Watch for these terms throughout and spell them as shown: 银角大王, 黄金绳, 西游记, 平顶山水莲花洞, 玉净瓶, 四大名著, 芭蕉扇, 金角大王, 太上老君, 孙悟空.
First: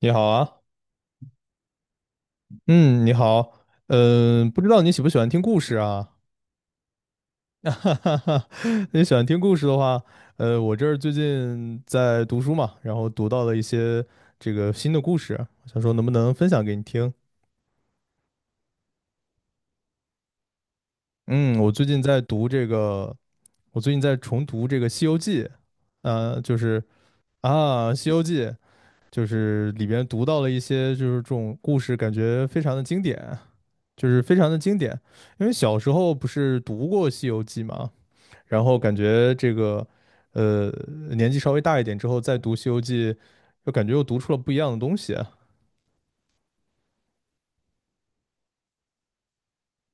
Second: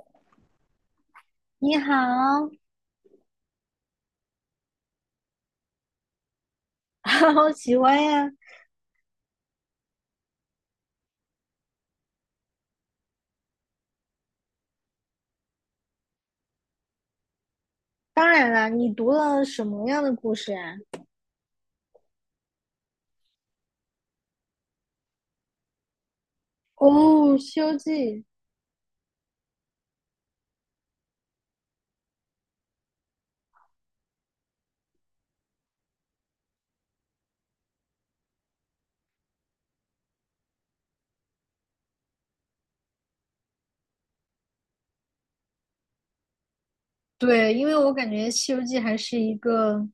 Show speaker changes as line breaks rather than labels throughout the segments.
你好啊，
你好，
嗯，你好，不知道你喜不喜欢听故事啊？
好 喜
哈
欢
哈
呀！
哈，你喜欢听故事的话，我这儿最近在读书嘛，然后读到了一些这个新的故事，想说能不能分享给你听？
当然啦，你读了什么样的故事啊？
嗯，我最近在读这个，我最近在重读这个《西游记》，呃，就是
哦，《西游
啊，
记》。
《西游记》就是里边读到了一些就是这种故事，感觉非常的经典。就是非常的经典。因为小时候不是读过《西游记》嘛，然后感觉呃年纪稍微大一点之后再读《西游记》，就感觉又读出了不一样的东西啊。
对，因为我感觉《西游记》还是一个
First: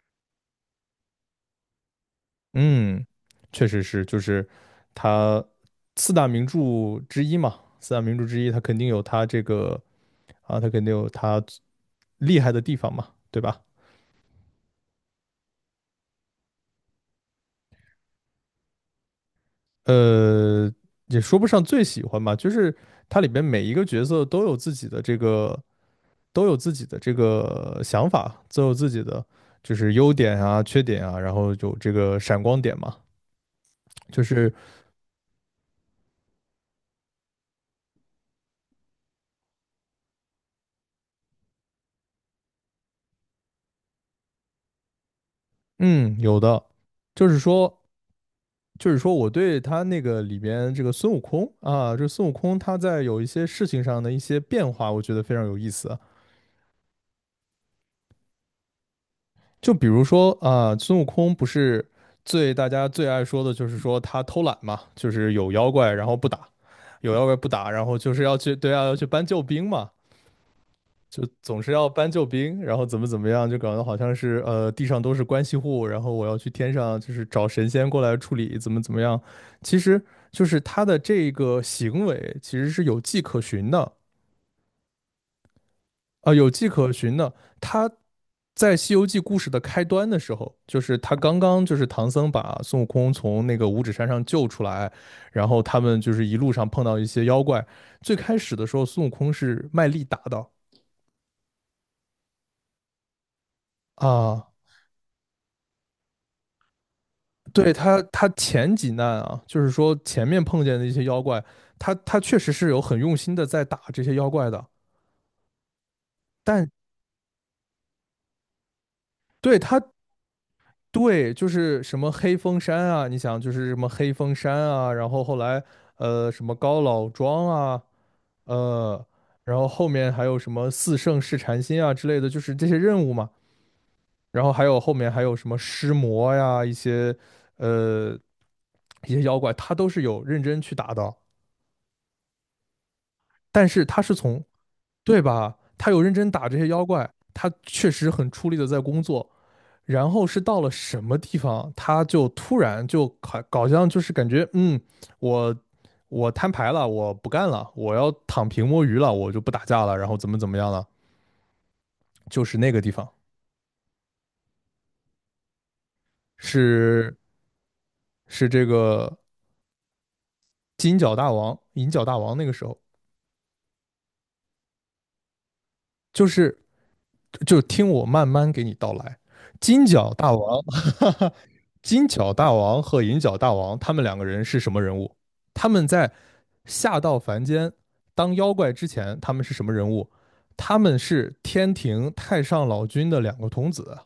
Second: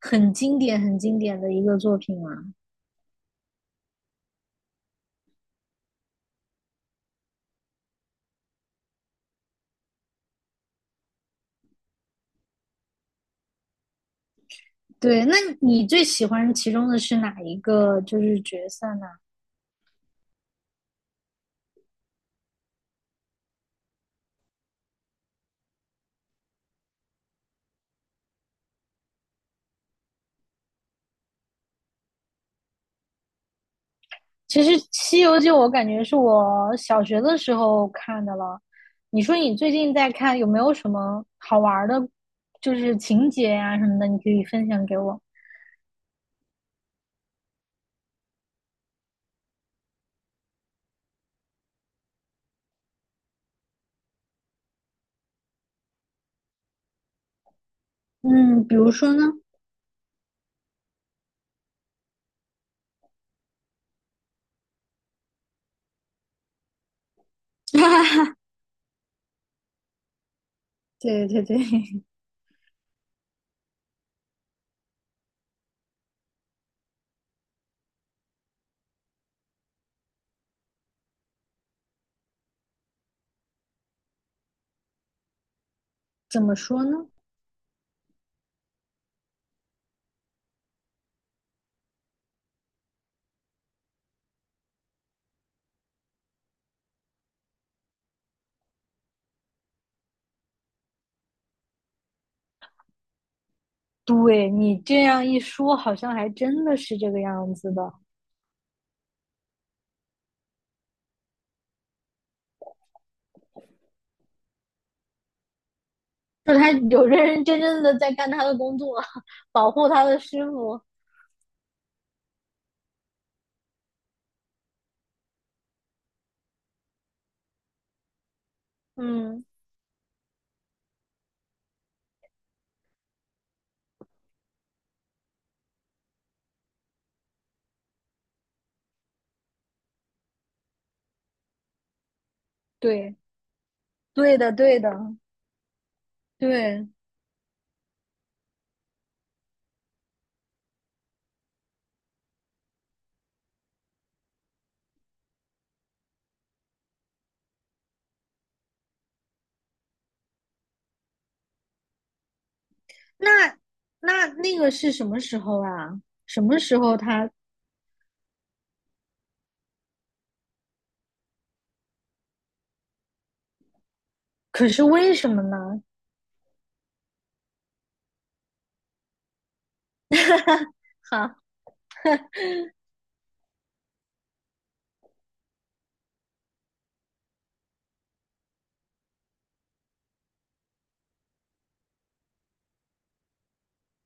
很经典、很经典的一个作品嘛。
嗯，确实是，就是它四大名著之一嘛，四大名著之一，它肯定有它啊，它肯定有它厉害的地方嘛，对吧？
对，那你最喜欢其中的是哪一个就是角色呢？
呃，也说不上最喜欢吧，就是它里边每一个角色都有自己的都有自己的这个想法，都有自己的就是优点啊、缺点啊，然后有这个闪光点嘛，就是
其实《西游记》我感觉是我小学的时候看的了。你说你最近在看，有没有什么好玩儿的，就是情节呀、什么的，你可以分享给我。
嗯，有的，就是说。就是说，我对他那个里边这个孙悟空啊，这孙悟空他在有一些事情上的一些变化，我觉得非常有意思。
嗯，比如说呢？
就比如说啊，孙悟空不是大家最爱说的就是说他偷懒嘛，就是有妖怪然后不打，有妖怪不打，然后就是 要去对啊要去搬救兵嘛。就
对对
总是要
对，
搬救兵，然后怎么怎么样，就搞得好像是地上都是关系户，然后我要去天上就是找神仙过来处理，怎么怎么样。其实就是他的这个行为其实是有迹可循的，
怎
有
么
迹
说
可
呢？
循的。他在《西游记》故事的开端的时候，就是他刚刚就是唐僧把孙悟空从那个五指山上救出来，然后他们就是一路上碰到一些妖怪。最开始的时候，孙悟空是卖力打的啊。
对你这样一说，好像还真的是这个样
对
子的。
他，他前几难啊，就是说前面碰见的一些妖怪，他确实是有很用心的在打这些妖怪的，
就
但
他有认认真真的在干他的工作，
对
保
他
护他的师傅。
对就是什么黑风山啊，你想就是什么黑风山啊，然后后来什么高老庄啊，呃，
嗯，
然后后面还有什么四圣试禅心啊之类的，就是这些任务嘛，然后还有后面还有什么尸魔呀，呃一些妖怪，他都是有认真去打的。
对，
但是他是
对
从
的，对的，
对吧？他有认真打这些妖
对。
怪，他确实很出力的在工作。然后是到了什么地方，他就突然就好像就是感觉，嗯，我我摊牌了，我不干了，我要躺平摸鱼了，我就不打架了，然后怎么怎么样了？就是那个地方，
那那个是什么时候啊？什么时候
是
他？
是这个金角大王、银角大王那个时候，
可是为什么呢？
就是就听我慢慢给你道来，金角大王
哈，
金角大王和银角大王他们两个人是什么人物？他们在下到凡间当妖怪之前，他们是什么人物？他们是天庭太上老君的两个童子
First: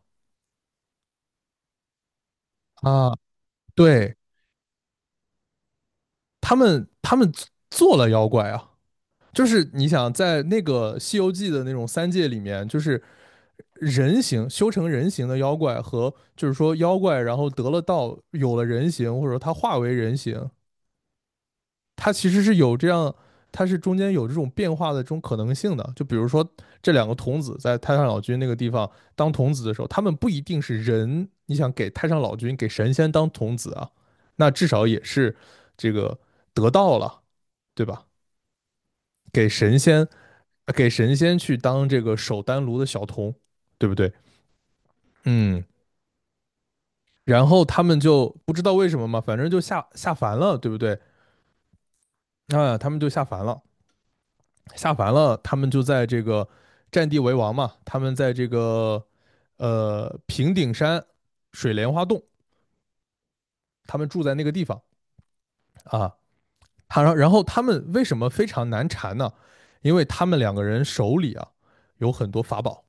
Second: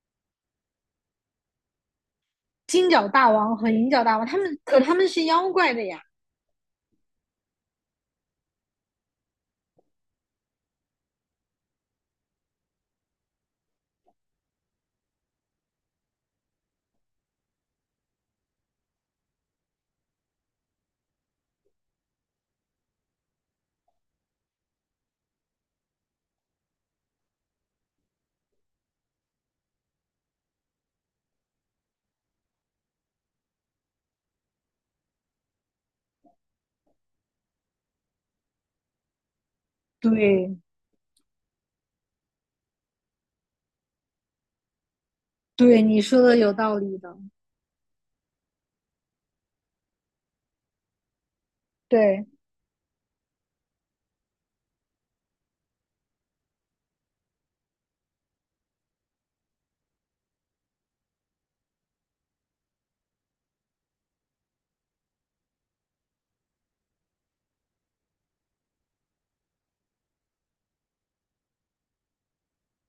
金角
啊，
大王和银角
对
大王，他们是妖怪的呀。
他们做了妖怪啊，就是你想在那个《西游记》的那种三界里面，就是人形修成人形的妖怪和就是说妖怪，然后得了道，有了人形，或者说他化为人形，它其实是有这样，它是中间有这种变化的这种可能性的。就比如说这两个童子在太上老君那个地方当童子的时候，他们不一定是人，你想给太上老君给神仙当童子啊，那至少也是这个得道了，对吧？给神仙，
对，
给神仙去当这个守丹炉的小童，对不对？嗯，
对，你说的有道理的。
然后他们就不知道为什么嘛，反正就下凡了，对不对？
对，
啊，他们就下凡了。下凡了，他们就在这个占地为王嘛，他们在这个平顶山水莲花洞，他们住在那个地方啊。他然后他们为什么非常难缠呢？因为他们两个人手里啊有很多法宝，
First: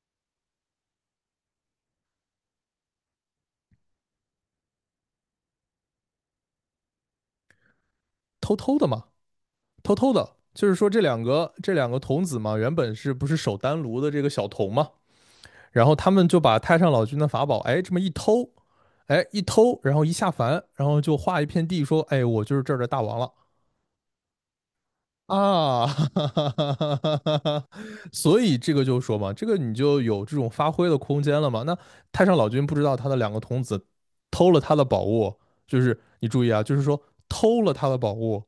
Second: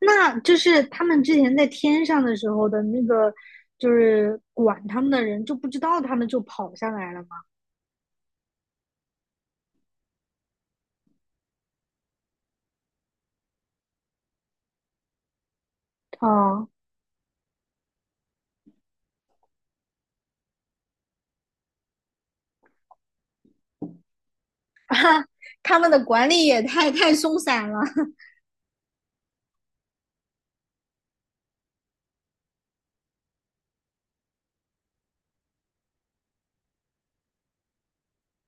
那就是他们之前在天上的时候的那个，就是管他们的人就不知道他们就跑下来了吗？
偷偷的嘛，偷偷的。就是说这两个童子嘛，原本是不是守丹炉的这个小童嘛？然后他们就把
哦，
太上老君的法宝，哎，这么一偷，哎，一偷，然后一下凡，然后就画一片地，说，哎，我就是这儿的大王了。
他
啊，
们的管理也太松 散了。
所以这个就说嘛，这个你就有这种发挥的空间了嘛。那太上老君不知道他的两个童子偷了他的宝物，就是你注意啊，就是说偷了他的宝物，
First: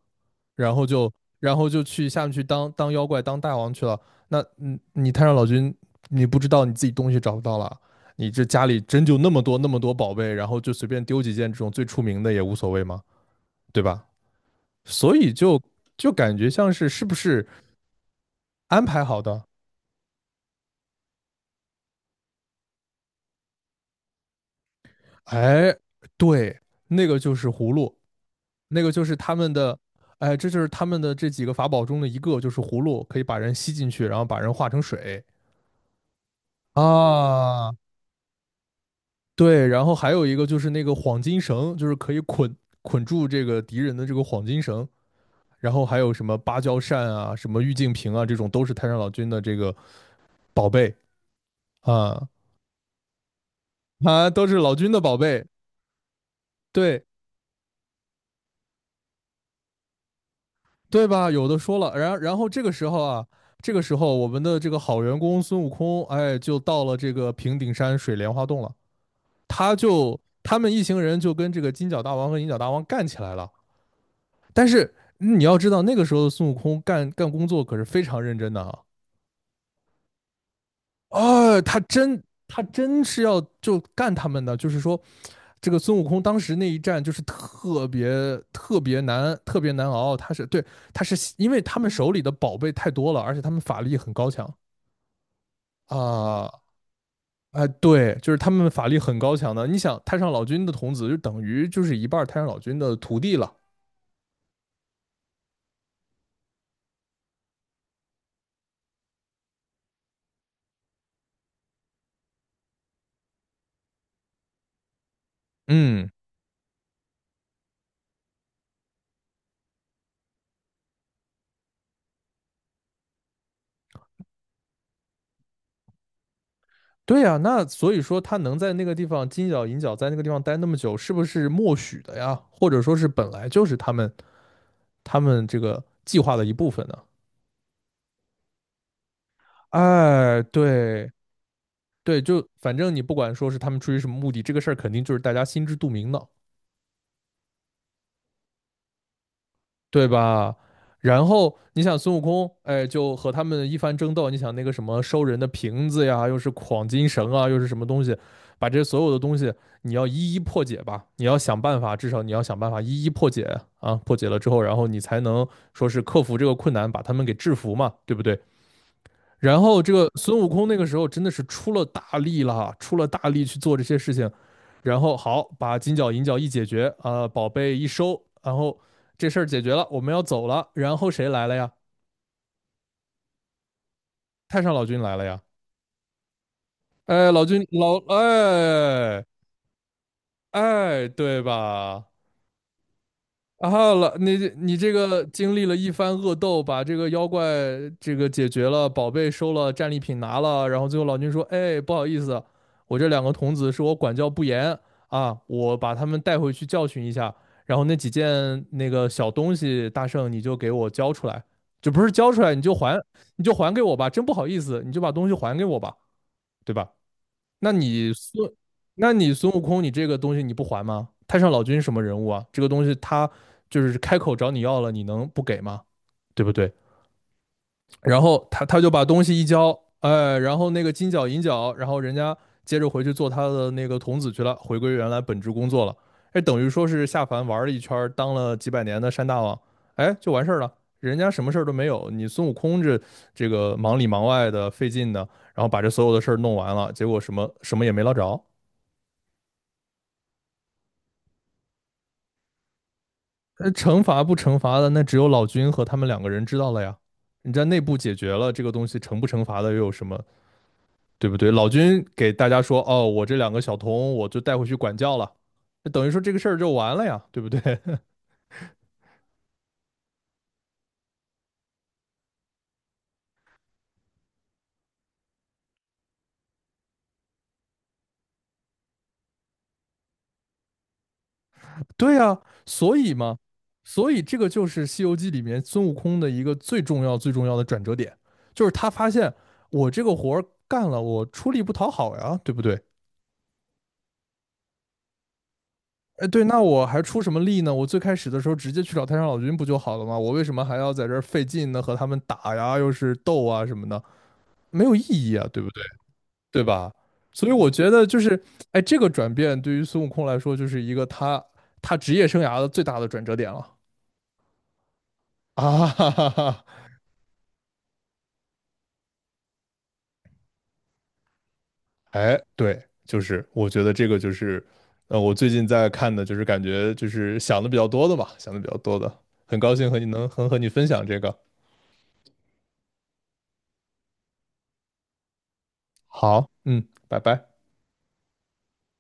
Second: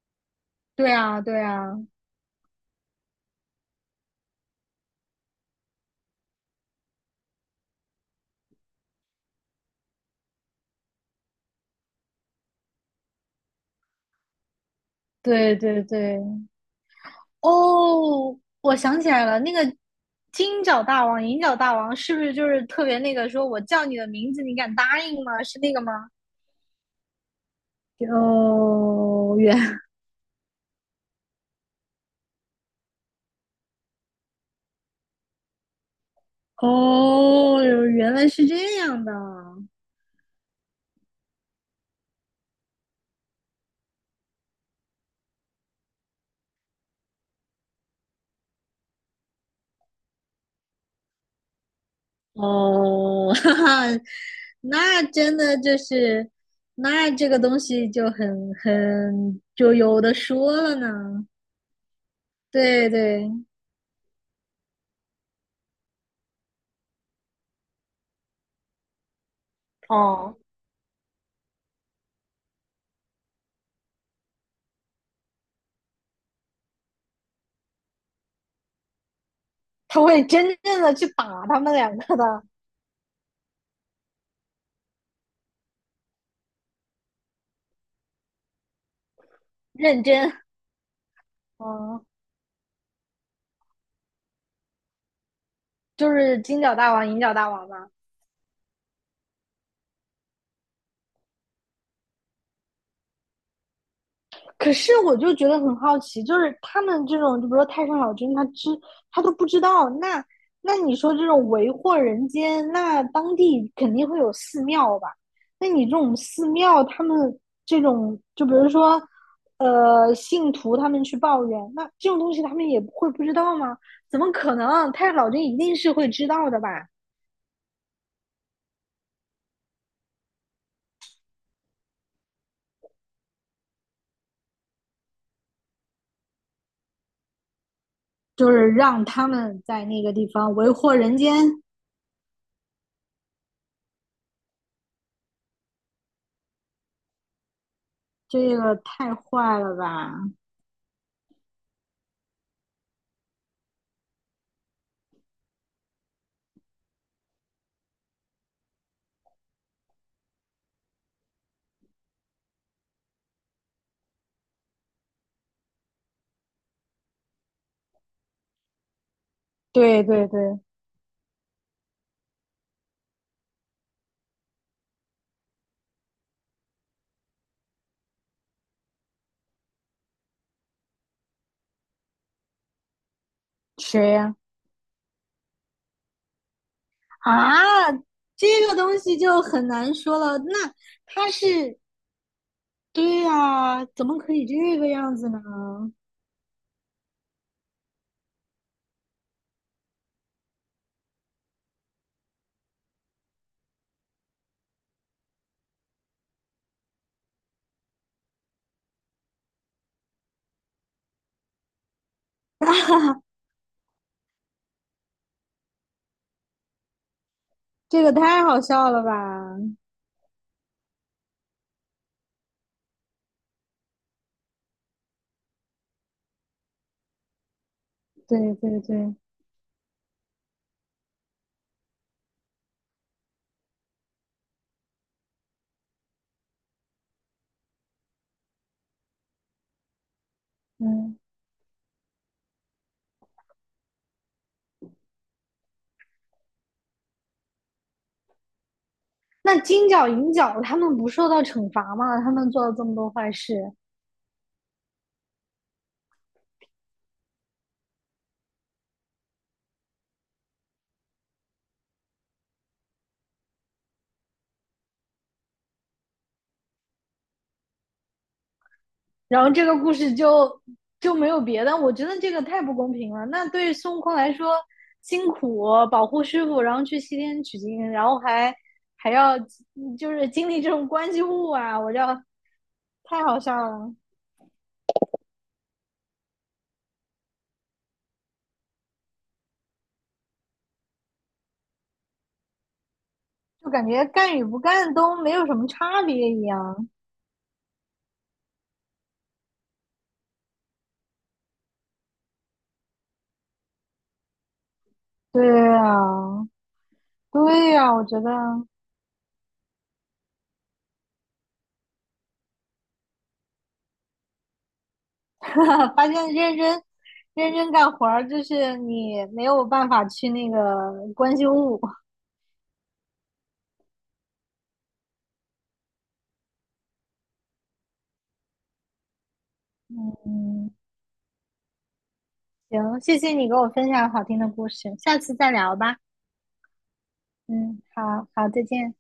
然后
对
就
啊，对
然后
啊，
就去下面去当妖怪当大王去了。那嗯，你太上老君，你不知道你自己东西找不到了，你这家里真就那么多宝贝，然后就随便丢几件这种最出名的也无所谓嘛，对吧？所以
对
就
对
就
对。
感觉像是是不是
哦，我
安
想
排
起
好
来了，
的。
那个金角大王、银角大王是不是就是特别那个说我叫你的名字，你敢答应吗？是那
哎，
个吗？
对，那个就是葫芦，那个就是他
哦，
们的，哎，这就是他们的这几个法宝中的一个，就是葫芦，可以把人吸进去，然后把人化成水
哦，
啊。
原来是这样的。
对，然后还有一个就是那个黄金绳，就是可以捆住这个敌人的这个黄金绳。然后还有什么芭蕉扇啊、什么玉净瓶啊，这种都是太上老君的这个宝贝啊
哦，哈哈，
啊，都是老君的
那
宝
真
贝。
的就是，
对，
那这个东西就很就有的说了
对
呢。
吧？有的说了，然后这个时
对
候啊，
对，
这个时候我们的这个好员工孙悟空，哎，就到了这个平顶山水莲花洞了。
哦，
他们一行人就跟这个金角大王和银角大王干起来了。但是嗯你要知道，那个时候的孙悟空干工作可是非常认真的啊，
他会真正的去打他
啊，
们两个的，
他真是要就干他们的，就是说，这个孙悟空当时那一战就是特别特别难，特别难
认
熬。
真。
他是对，他是因为他们
哦，
手里的宝贝太多了，而且他们法力很高强
就是
啊。
金角大王、银角大
哎，
王嘛。
对，就是他们法力很高强的。你想，太上老君的童子就等于就是一半太上老君的徒弟了。
可是我就觉得很好奇，就是他们这种，就比如说太上老君，他都不知道。那你说这种为祸人间，那当地肯定会有寺庙吧？那你这
嗯，
种寺庙，他们这种，就比如说，信徒他们去抱怨，那这种东西他们也会不知道吗？怎么可能？太上老君一定是会知道的吧？
对呀，那所以说他能在那个地方金角银角在那个地方待那么久，是不是默许的呀？或者说是本来就是他们这个计划的一部分呢？
就是让他们在那个地
哎，
方为祸
对
人间，
对，就反正你不管说是他们出于什么目的，这个事儿肯定就是大家心知肚明的。
这个太坏了
对
吧？
吧？然后你想孙悟空，哎，就和他们一番争斗。你想那个什么收人的瓶子呀，又是晃金绳啊，又是什么东西，把这所有的东西你要一一破解吧，你要想办法，至少你要想办法一一破解啊。破解了之后，然后你才能说是克服这个困难，把他们给制服嘛，对不对？然后这
对
个
对
孙悟
对，
空那个时候真的是出了大力了，出了大力去做这些事情，然后好把金角银角一解决啊、宝贝一收，然后这事儿解决了，我们要走了，然后谁来了呀？
谁呀、
太上老君来了呀！哎，老君
啊，
老
这个东西
哎
就很难说了。那
哎，
他
对
是，
吧？
对
然
呀，
后
怎么可以
你
这个
这
样
个
子呢？
经历了一番恶斗，把这个妖怪这个解决了，宝贝收了，战利品拿了，然后最后老君说："哎，不好意思，我这两个童子是我管教不严啊，我把他们带回去教训一下。然后那几件那个小东西，大圣你就给我交出来，你就还，你就还给我吧，真不好意思，你就把东西还给我吧，对吧？"那
这
你
个太
孙，
好笑了
那
吧？
你孙悟空，你这个东西你不还吗？太上老君什么人物啊？这个东西他就是开口找你要了，你能不给吗？对不对？然后
对
他
对
他就把
对，
东西一交，哎，然后那个金角银角，然后人家接着回去做他的那个童子去了，回归原来本职工作了。哎，等于说是下凡玩了一圈儿当了几百年的山大王，哎，就完事儿了。人
嗯。
家什么事儿都没有，你孙悟空这个忙里忙外的费劲的，然后把这所有的事儿弄完了，结果什么什么也没捞着。
那金角银角他们不受到惩罚吗？他们做了这么多坏事，
惩罚不惩罚的，那只有老君和他们两个人知道了呀。你在内部解决了这个东西，惩不惩罚的又有什么，对不对？老君给大家说，哦，我这两个小童，我就带回去管教了，等于说这个事儿就完了呀，对不对？
然后这个故事就没有别的。我觉得这个太不公平了。那对孙悟空来说，辛苦保护师傅，然后去西天取经，然后还要就是经历这种关系户啊，我
对
要
呀，所以
太
嘛，
好笑了，
所以这个就是《西游记》里面孙悟空的一个最重要、最重要的转折点，就是他发现我这个活儿干了，我出力不讨好呀，对不对？
就感觉干与不干都没有什么差
哎，
别一
对，那我
样。
还出什么力呢？我最开始的时候直接去找太上老君不就好了吗？我为什么还要在这儿费劲呢？和他们打呀，又是斗啊什么的，没有意义
对
啊，对不对？
啊，
对吧？所以我
对
觉
呀，
得
我
就
觉得
是，哎，这个转变对于孙悟空来说，就是一个他职业生涯的最大的转折点了啊！
发
哈哈
现认
哈，
真认真干活儿，就是你没有办法去那个关心物。
哎，对，就是我觉得这个就是，我最近在看的，就是感觉就是想的比较多的吧，想的比较多的，很高兴和你
嗯，
分享这个。
行，谢谢你给我分享好听的故事，下次再聊吧。
好，嗯，拜拜。
嗯，好好，再见。